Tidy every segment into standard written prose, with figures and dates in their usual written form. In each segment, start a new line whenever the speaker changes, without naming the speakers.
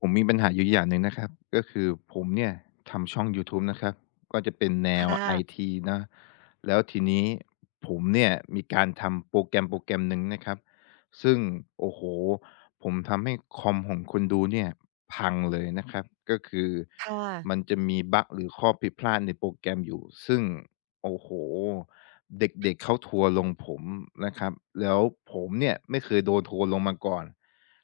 ผมมีปัญหาอยู่อย่างหนึ่งนะครับก็คือผมเนี่ยทำช่องยูทูบนะครับก็จะเป็นแนว
ค่
ไอ
ะ
ทีนะแล้วทีนี้ผมเนี่ยมีการทำโปรแกรมโปรแกรมหนึ่งนะครับซึ่งโอ้โฮผมทำให้คอมของคนดูเนี่ยพังเลยนะครับก็คือ
ค่ะ
มันจะมีบักหรือข้อผิดพลาดในโปรแกรมอยู่ซึ่งโอ้โฮเด็กๆเขาทัวร์ลงผมนะครับแล้วผมเนี่ยไม่เคยโดนทัวร์ลงมาก่อน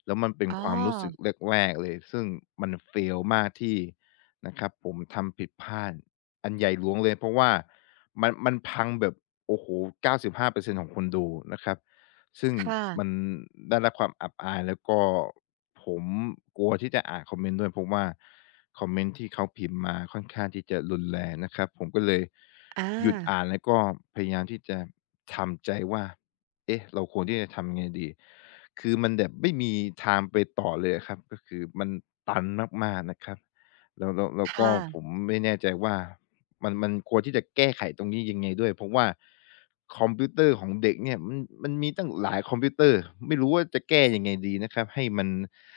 แล้วมันเป็น
อ๋อ
ความรู้สึกแรกๆเลยซึ่งมันเฟ i มากที่นะครับผมทำผิดพลาดอันใหญ่หลวงเลยเพราะว่ามันพังแบบโอ้โฮ95%ของคนดูนะครับซึ่ง
ค่ะ
มันได้รับความอับอายแล้วก็ผมกลัวที่จะอ่านคอมเมนต์ด้วยเพราะว่าคอมเมนต์ที่เขาพิมพ์มาค่อนข้างที่จะรุนแรงนะครับผมก็เลย
อา
หยุดอ่านแล้วก็พยายามที่จะทำใจว่าเอ๊ะเราควรที่จะทำยังไงดี คือมันแบบไม่มีทางไปต่อเลยอะครับก็คือมันตันมากๆนะครับแล้วแล้วแล้
ค
วก็ผ
่ะ
มไม่แน่ใจว่ามันควรที่จะแก้ไขตรงนี้ยังไงด้วยเพราะว่าคอมพิวเตอร์ของเด็กเนี่ยมันมีตั้งหลายคอมพิวเตอร์ไม่รู้ว่าจะแก้ยังไงดีนะครับให้มัน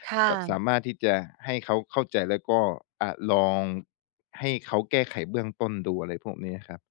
ค่ะ
แบบสามารถที่จะให้เขาเข้าใจแล้วก็ลองให้เขาแก้ไขเบื้องต้นดูอะไรพวกนี้อะครับ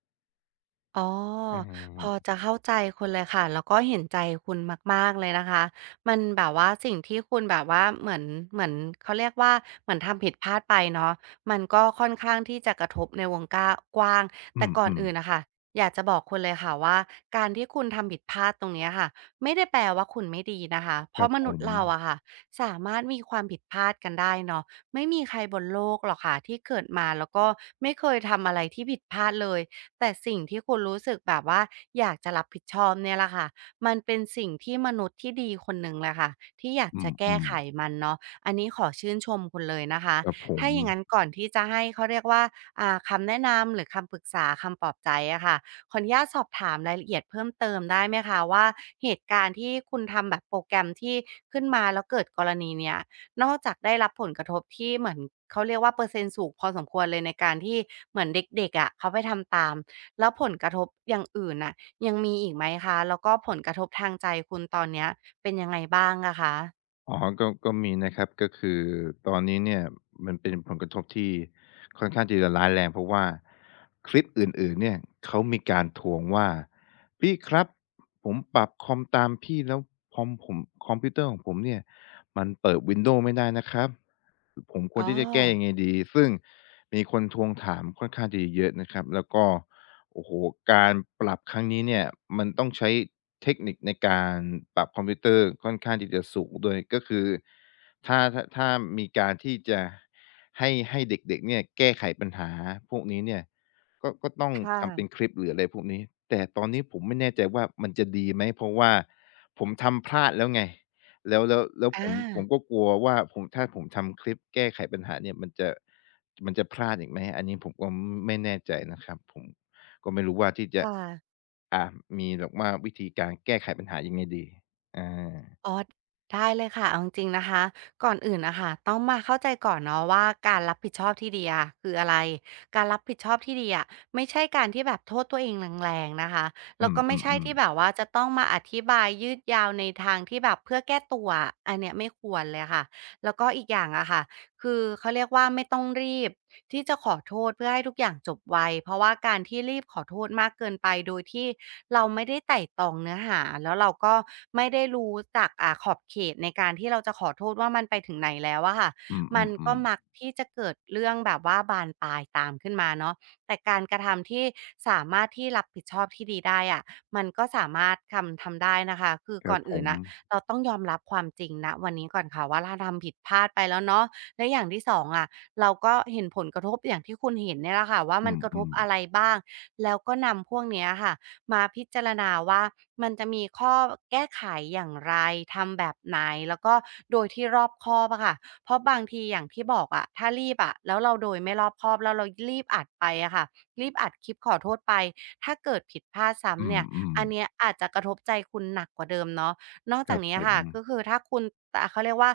อ๋อ
อา
พอจะเข้าใจคุณเลยค่ะแล้วก็เห็นใจคุณมากๆเลยนะคะมันแบบว่าสิ่งที่คุณแบบว่าเหมือนเขาเรียกว่าเหมือนทำผิดพลาดไปเนาะมันก็ค่อนข้างที่จะกระทบในวงก้ากว้าง
อ
แต่ก่อน
ืม
อื่นน่ะค่ะอยากจะบอกคุณเลยค่ะว่าการที่คุณทำผิดพลาดตรงเนี้ยค่ะไม่ได้แปลว่าคุณไม่ดีนะคะเพ
ๆครั
ราะ
บ
ม
ผ
นุษ
ม
ย์เราอะค่ะสามารถมีความผิดพลาดกันได้เนาะไม่มีใครบนโลกหรอกค่ะที่เกิดมาแล้วก็ไม่เคยทำอะไรที่ผิดพลาดเลย แต่สิ่งที่คุณรู้สึกแบบว่าอยากจะรับผิดชอบเนี่ยแหละค่ะมันเป็นสิ่งที่มนุษย์ที่ดีคนหนึ่งแหละค่ะที่อยาก
อ
จะแก้
ืม
ไข
ๆ
มันเนาะอันนี้ขอชื่นชมคุณเลยนะคะ
ครับผ
ถ้า
ม
อย่างนั้นก่อนที่จะให้เขาเรียกว่าคำแนะนำหรือคำปรึกษาคำปลอบใจอะค่ะขออนุญาตสอบถามรายละเอียดเพิ่มเติมได้ไหมคะว่าเหตุการณ์ที่คุณทำแบบโปรแกรมที่ขึ้นมาแล้วเกิดกรณีเนี้ยนอกจากได้รับผลกระทบที่เหมือนเขาเรียกว่าเปอร์เซ็นต์สูงพอสมควรเลยในการที่เหมือนเด็กๆอะเขาไปทำตาม แล้วผลกระทบอย่างอื่นน่ะยังมีอีกไหมคะแล้วก็ผลกระทบทางใจคุณตอนเนี้ยเป็นยังไงบ้างอะคะ
อ๋อก็มีนะครับก็คือตอนนี้เนี่ยมันเป็นผลกระทบที่ค่อนข้างที่จะร้ายแรงเพราะว่าคลิปอื่นๆเนี่ยเขามีการทวงว่าพี่ครับผมปรับคอมตามพี่แล้วคอมผมคอมพิวเตอร์ของผมเนี่ยมันเปิด Windows ไม่ได้นะครับ ผมคว
อ๋
ร
อ
ที่จะแก้ยังไงดี ซึ่งมีคนทวงถามค่อนข้างที่จะเยอะนะครับแล้วก็โอ้โฮการปรับครั้งนี้เนี่ยมันต้องใช้ เทคนิคในการปรับคอมพิวเตอร์ค่อนข้างที่จะสูงด้วยก็คือถ้ามีการที่จะให้เด็กๆเนี่ยแก้ไขปัญหาพวกนี้เนี่ยก็ต้อง
ค
ทำเป็น
่ะ
คลิปหรืออะไรพวกนี้แต่ตอนนี้ผมไม่แน่ใจว่ามันจะดีไหมเพราะว่าผมทำพลาดแล้วไงแล้วผ
อา
มผมก็กลัวว่าผมถ้าผมทำคลิปแก้ไขปัญหาเนี่ยมันจะมันจะพลาดอีกไหมอันนี้ผมก็ไม่แน่ใจนะครับผม ก็ไม่รู้ว่าที่
ค
จะ
่ะ
อ่ามีแบบว่าวิธีการแก้ไขปัญหายังไงดีอา
อ๋อได้เลยค่ะเอาจริงๆนะคะก่อนอื่นน่ะค่ะต้องมาเข้าใจก่อนเนาะว่าการรับผิดชอบที่ดีอะคืออะไรการรับผิดชอบที่ดีอะไม่ใช่การที่แบบโทษตัวเองแรงๆนะคะ
อื
แล้วก็ไม่ใช่
มๆ
ที่
ๆ
แบบว่าจะต้องมาอธิบายยืดยาวในทางที่แบบเพื่อแก้ตัวอะอันเนี้ยไม่ควรเลยค่ะแล้วก็อีกอย่างอะค่ะ คือเขาเรียกว่าไม่ต้องรีบที่จะขอโทษเพื่อให้ทุกอย่างจบไวเพราะว่าการที่รีบขอโทษมากเกินไปโดยที่เราไม่ได้ไต่ตรองเนื้อหาแล้วเราก็ไม่ได้รู้จักขอบเขตในการที่เราจะขอโทษว่ามันไปถึงไหนแล้วอะค่ะ
อื
มันก็
มๆๆ
มักที่จะเกิดเรื่องแบบว่าบานปลายตามขึ้นมาเนาะแต่การกระทำที่สามารถที่รับผิดชอบที่ดีได้อะมันก็สามารถทำได้นะคะคือ
ค
ก่
รั
อ
บ
น
ผ
อื่น
ม
น่ะเราต้องยอมรับความจริงณวันนี้ก่อนค่ะว่าเราทำผิดพลาดไปแล้วเนาะ และอย่างที่สองอ่ะเราก็เห็นผลกระทบอย่างที่คุณเห็นเนี่ยแหละค่ะว่า
อื
มันกระทบ
ม
อะไร
ๆ
บ้างแล้วก็นำพวกเนี้ยค่ะมาพิจารณาว่ามันจะมีข้อแก้ไขอย่างไรทำแบบไหนแล้วก็โดยที่รอบคอบอะค่ะเพราะบางทีอย่างที่บอกอะถ้ารีบอะแล้วเราโดยไม่รอบคอบแล้วเรารีบอัดไปอะค่ะรีบอัดคลิปขอโทษไปถ้าเกิดผิดพลาด
อื
ซ้ำเนี่ย
ม
อันเนี้
ๆ
ยอาจจะกระทบใจคุณหนักกว่าเดิมเนาะนอก
ค
จาก
รับ
นี้
ผม
ค่ะก็คือถ้าคุณอ่ะเขาเรียกว่า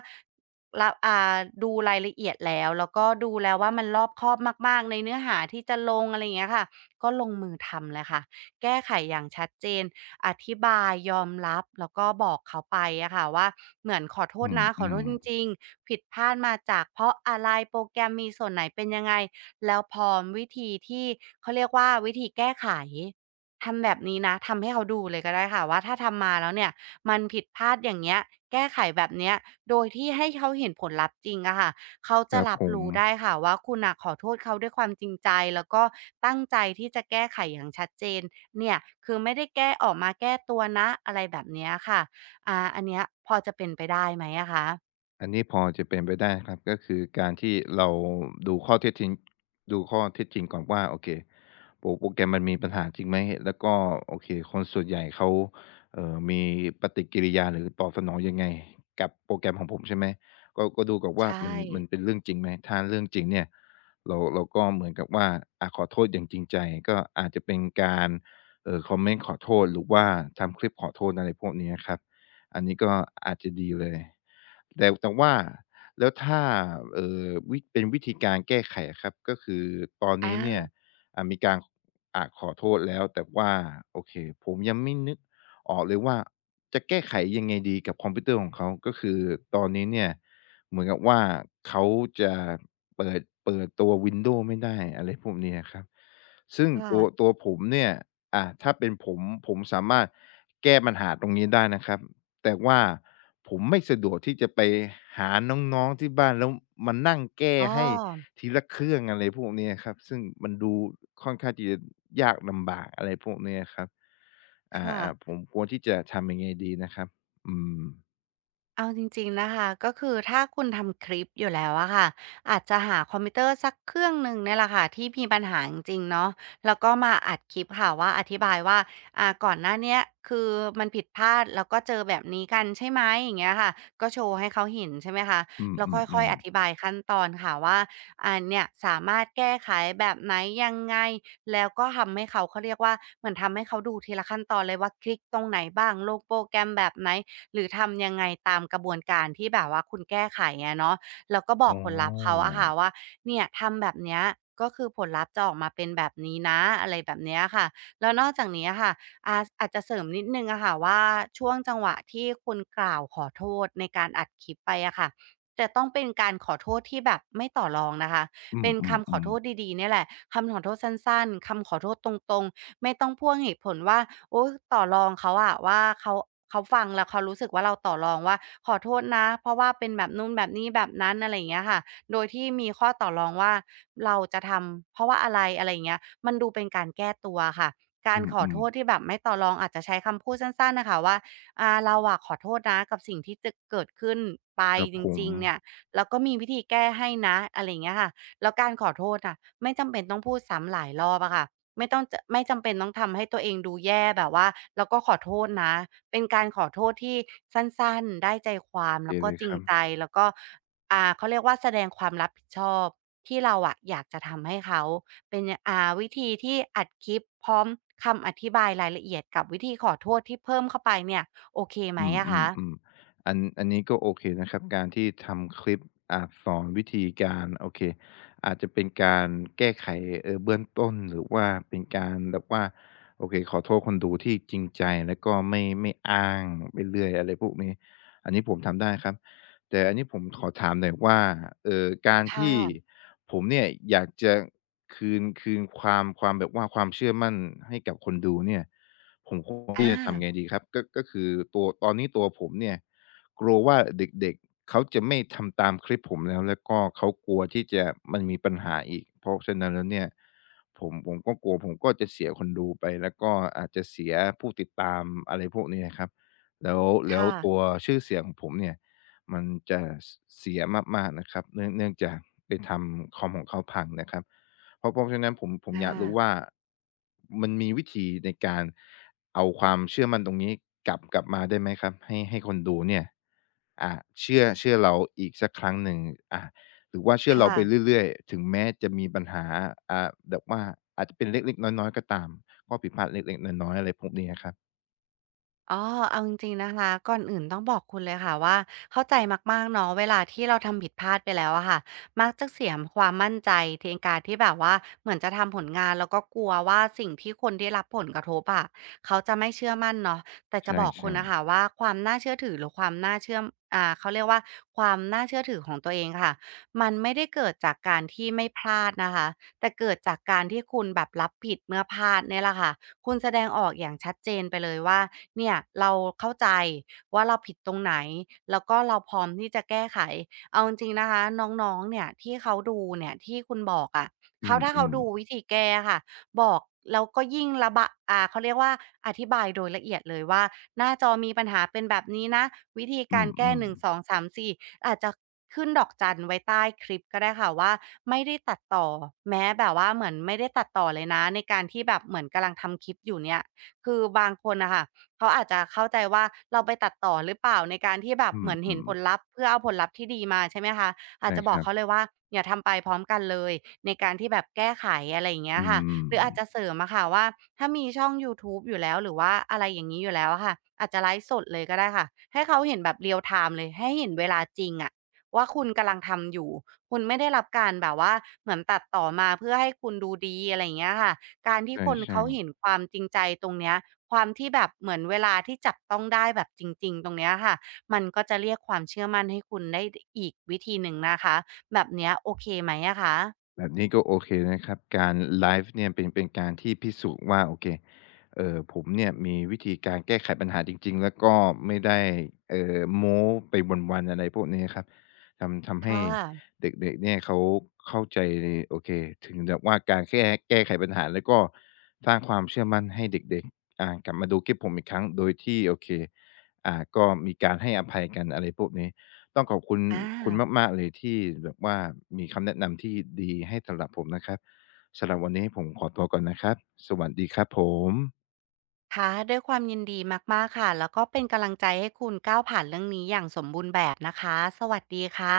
รับดูรายละเอียดแล้วก็ดูแล้วว่ามันรอบคอบมากๆ ในเนื้อหาที่จะลงอะไรอย่างเงี้ยค่ะก็ลงมือทำเลยค่ะแก้ไขอย่างชัดเจนอธิบายยอมรับแล้วก็บอกเขาไปอะค่ะว่าเหมือนขอโทษนะข
อื
อโทษ
ม
จริงๆผิดพลาดมาจากเพราะอะไรโปรแกรมมีส่วนไหนเป็นยังไงแล้วพร้อมวิธีที่เขาเรียกว่าวิธีแก้ไขทำแบบนี้นะทำให้เขาดูเลยก็ได้ค่ะว่าถ้าทำมาแล้วเนี่ย มันผิดพลาดอย่างเงี้ยแก้ไขแบบเนี้ยโดยที่ให้เขาเห็นผลลัพธ์จริงอะค่ะเขา
ๆค
จะ
รับ
รับ
ผม
รู้ได้ค่ะว่าคุณน่ะขอโทษเขาด้วยความจริงใจแล้วก็ตั้งใจที่จะแก้ไขอย่างชัดเจนเนี่ยคือไม่ได้แก้ออกมาแก้ตัวนะอะไรแบบเนี้ยค่ะอันเนี้ยพอจะเป็นไปได้ไหมอะคะ
อันนี้พอจะเป็นไปได้ครับก็คือการที่เราดูข้อเท็จจริงดูข้อเท็จจริงก่อนว่าโอเคโปรแกรมมันมีปัญหาจริงไหมแล้วก็โอเคคนส่วนใหญ่เขามีปฏิกิริยาหรือตอบสนองยังไงกับโปรแกรมของผมใช่ไหมก็ดูก่อน
ใช
ว่ามั
่
นมันเป็นเรื่องจริงไหมถ้าเรื่องจริงเนี่ยเราก็เหมือนกับว่าอะขอโทษอย่างจริงใจก็อาจจะเป็นการคอมเมนต์ขอโทษหรือว่าทำคลิปขอโทษอะไรพวกนี้อะครับ อันนี้ก็อาจจะดีเลย แต่ว่าแล้วถ้าวิเป็นวิธีการแก้ไขอะครับก็คือตอนนี้เนี่ย
อา
มีการขอโทษแล้วแต่ว่าโอเคผมยังไม่นึกออกเลยว่าจะแก้ไขยังไงดีกับคอมพิวเตอร์ของเขา ก็คือตอนนี้เนี่ยเหมือนกับว่าเขาจะเปิดตัว Windows ไม่ได้อะไรพวกนี้อะครับซึ่ง
ค่ะ
ตัวผมเนี่ยถ้าเป็นผมผมสามารถแก้ปัญหาตรงนี้ได้นะครับ แต่ว่าผมไม่สะดวกที่จะไปหาน้องๆที่บ้านแล้วมานั่งแก้
อ๋อ
ให้ทีละเครื่องอะไรพวกเนี้ยครับซึ่งมันดูค่อนข้างที่จะยากลำบากอะไรพวกเนี้ยครับอ่
ค่ะ
าๆผมควรที่จะทำยังไงดีนะครับอืม
เอาจริงๆนะคะก็คือถ้าคุณทำคลิปอยู่แล้วอะค่ะอาจจะหาคอมพิวเตอร์สักเครื่องหนึ่งเนี่ยแหละค่ะที่มีปัญหาจริงๆเนาะแล้วก็มาอัดคลิปค่ะว่าอธิบายว่าก่อนหน้าเนี้ยคือมันผิดพลาดแล้วก็เจอแบบนี้กันใช่ไหมอย่างเงี้ยค่ะก็โชว์ให้เขาเห็นใช่ไหมคะ
อื
แล้วค่อย
ม
ๆอ
ๆๆ
ธิบายขั้นตอนค่ะว่าอ่นเนี่ยสามารถแก้ไขแบบไหนยังไงแล้วก็ทำให้เขาเรียกว่าเหมือนทำให้เขาดูทีละขั้นตอนเลยว่าคลิกตรงไหนบ้างลงโปรแกรมแบบไหน หรือทำยังไงตามกระบวนการที่แบบว่าคุณแก้ไของเนาะแล้วก็บอก
อ๋อ
ผลลัพธ์เขาอะค่ะว่าเนี่ยทำแบบเนี้ยก็คือผลลัพธ์จะออกมาเป็นแบบนี้นะอะไรแบบเนี้ยค่ะแล้วนอกจากนี้อะค่ะอาจจะเสริมนิดหนึ่งอะค่ะว่าช่วงจังหวะที่คุณกล่าวขอโทษในการอัดคลิปไปอะค่ะจะต้องเป็นการขอโทษที่แบบไม่ต่อรองนะคะ
อื
เป็นคำขอโท
ม
ษ
ๆๆ
ดีๆเนี่ยแหละคำขอโทษสั้นๆคำขอโทษตรงๆ ไม่ต้องพ่วงเหตุผลว่าโอต่อรองเขาอะว่าเขาฟังแล้วเขารู้สึกว่าเราต่อรองว่าขอโทษนะเพราะว่าเป็นแบบนู่นแบบนี้แบบนั้นอะไรอย่างเงี้ยค่ะโดยที่มีข้อต่อรองว่าเราจะทำเพราะว่าอะไรอะไรอย่างเงี้ยมันดูเป็นการแก้ตัวค่ะกา
อ
รขอ
ื
โท
ม
ษ
ๆ
ที่แบบไม่ต่อรองอาจจะใช้คำพูดสั้นๆน่ะคะว่าอาเราอะขอโทษนะกับสิ่งที่จะเกิดขึ้นไป
ครับ
จ
ผม
ริงๆเนี่ยแล้วก็มีวิธีแก้ให้นะอะไรอย่างเงี้ยค่ะแล้วการขอโทษน่ะไม่จำเป็นต้องพูดซ้ำหลายรอบอะค่ะ ไม่จำเป็นต้องทำให้ตัวเองดูแย่แบบว่าแล้วก็ขอโทษนะเป็นการขอโทษที่สั้นๆได้ใจความ
โอเค
แล้วก็
เลย
จริ
ค
ง
รับ
ใจแล้วก็เขาเรียกว่าแสดงความรับผิดชอบที่เราอะอยากจะทำให้เขาเป็นยวิธีที่อัดคลิปพร้อมคำอธิบายรายละเอียดกับวิธีขอโทษที่เพิ่มเข้าไปเนี่ยโอเคไหม
อืม
อะ
อืม
คะ
อมอันนี้ก็โอเคนะครับการที่ทำคลิปอาสอนวิธีการโอเคอาจจะเป็นการแก้ไขเบื้องต้นหรือว่าเป็นการแบบว่าโอเคขอโทษคนดูที่จริงใจแล้วก็ไม่อ้างไปเรื่อยอะไรพวกนี้อันนี้ผมทำได้ครับแต่อันนี้ผมขอถามหน่อยว่าการ
ค่ะ
ที่ผมเนี่ยอยากจะคืนความแบบว่าความเชื่อมั่นให้กับคนดูเนี่ย ผมคงที่
อา
จะทำไงดีครับก็คือตอนนี้ตัวผมเนี่ยกลัวว่าเด็กๆเขาจะไม่ทำตามคลิปผมแล้วแล้วก็เขากลัวที่จะมันมีปัญหาอีกเพราะฉะนั้นแล้วเนี่ยผมก็กลัวผมก็จะเสียคนดูไปแล้วก็อาจจะเสียผู้ติดตามอะไรพวกนี้อะครับแล้วแล้ว
ค่ะ
ตัวชื่อเสียงของผมเนี่ยมันจะสเสียมากๆนะครับเนื่องจากไปทำคอมของเขาพังนะครับ เพราะฉะนั้นผมอยากรู้
อา
ว่ามันมีวิธีในการเอาความเชื่อมั่นตรงนี้กลับมาได้ไหมครับให้คนดูเนี่ยอ่าเชื่อเราอีกสักครั้งหนึ่งอ่าหรือว่าเชื่อเรา
ค่ะ
ไปเรื่อยๆถึงแม้จะมีปัญหาแบบว่าอาจจะเป็นเล็กๆน้อยๆก็ตามข้อผิดพลาดเล็กๆน้อยๆอะไรพวกนี้อะครับ
อ๋อเอาจริงๆนะคะก่อนอื่นต้องบอกคุณเลยค่ะว่าเข้าใจมากๆเนาะเวลาที่เราทำผิดพลาดไปแล้วอะค่ะมักจะเสียความมั่นใจในการที่แบบว่าเหมือนจะทำผลงานแล้วก็กลัวว่าสิ่งที่คนได้รับผลกระทบอะเขาจะไม่เชื่อมั่นเนาะแต่
ใช
จะบอกคุณ
่
นะ
ๆ
คะว่าความน่าเชื่อถือหรือความน่าเชื่อมเขาเรียกว่าความน่าเชื่อถือของตัวเองค่ะมันไม่ได้เกิดจากการที่ไม่พลาดนะคะแต่เกิดจากการที่คุณแบบรับผิดเมื่อพลาดเนี่ยแหละค่ะ คุณแสดงออกอย่างชัดเจนไปเลยว่าเนี่ยเราเข้าใจว่าเราผิดตรงไหนแล้วก็เราพร้อมที่จะแก้ไขเอาจริงๆนะคะน้องๆเนี่ยที่เขาดูเนี่ยที่คุณบอกอะะ
อื
เขาถ้าเขา
ม
ดู
ๆอ
วิธีแก้ค่ะบอกแล้วก็ยิ่งระบะเขาเรียกว่าอธิบายโดยละเอียดเลยว่า หน้าจอมีปัญหาเป็นแบบนี้นะวิธี
ื
การแก้
มๆ
1 2 3 4องสามสี่อาจจะขึ้นดอกจันไว้ใต้คลิปก็ได้ค่ะว่าไม่ได้ตัดต่อแม้แบบว่าเหมือนไม่ได้ตัดต่อเลยนะในการที่แบบเหมือนกำลังทำคลิปอยู่เนี่ยคือบางคนน่ะค่ะเขาอาจจะเข้าใจว่าเราไปตัดต่อหรือเปล่าในการที่แบบ
อ
เหมือน
ื
เห็น
ม
ผล
ๆ
ลัพธ์เพื่อเอาผลลัพธ์ที่ดีมาใช่ไหมคะอาจ
ใช่
จะบ
ค
อก
รับ
เขาเลยว่าอย่าทำไปพร้อมกันเลยในการที่แบบแก้ไขอะไรอย่างเงี้ย
อื
ค่ะ
ม
หรืออาจจะเสริมอะค่ะว่าถ้ามีช่องยูทูบอยู่แล้วหรือว่าอะไรอย่างงี้อยู่แล้วอะค่ะอาจจะไลฟ์สดเลยก็ได้ค่ะให้เขาเห็นแบบ real time เลยให้เห็นเวลาจริงอะว่าคุณกำลังทำอยู่คุณไม่ได้รับการแบบว่าเหมือนตัดต่อมาเพื่อให้คุณดูดีอะไรอย่างเงี้ยค่ะการที่คน
ใช่
เขาเห็น
ๆ
ความจริงใจตรงเนี้ยความที่แบบเหมือนเวลาที่จับต้องได้แบบจริงๆตรงเนี้ยค่ะมันก็จะเรียกความเชื่อมั่นให้คุณได้ดอีกวิธีหนึ่งนะคะแบบเนี้ยโอเคไหมอะคะ
แบบนี้ก็โอเคนะครับการไลฟ์เนี่ยเป็นการที่พิสูจน์ว่าโอเคผมเนี่ยมีวิธีการแก้ไขปัญหาจริงๆแล้วก็ไม่ได้โม้ไปวันๆอะไรพวกนี้ครับทำ
ค่
ให้
ะ
เด็กๆเนี่ยเขาเข้าใจเลยโอเคถึงแบบว่าการแก้ไขปัญหาแล้วก็สร้างความเชื่อมั่นให้เด็กๆกลับมาดูคลิปผมอีกครั้งโดยที่โอเคก็มีการให้อภัยกันอะไรพวกนี้ ต้องขอบคุณ
อา
คุณมากๆเลยที่แบบว่ามีคำแนะนำที่ดีให้สำหรับผมนะครับ สำหรับวันนี้ผมขอตัวก่อนนะครับ สวัสดีครับผม
ค่ะด้วยความยินดีมากๆค่ะแล้วก็เป็นกำลังใจให้คุณก้าวผ่านเรื่องนี้อย่างสมบูรณ์แบบนะคะสวัสดีค่ะ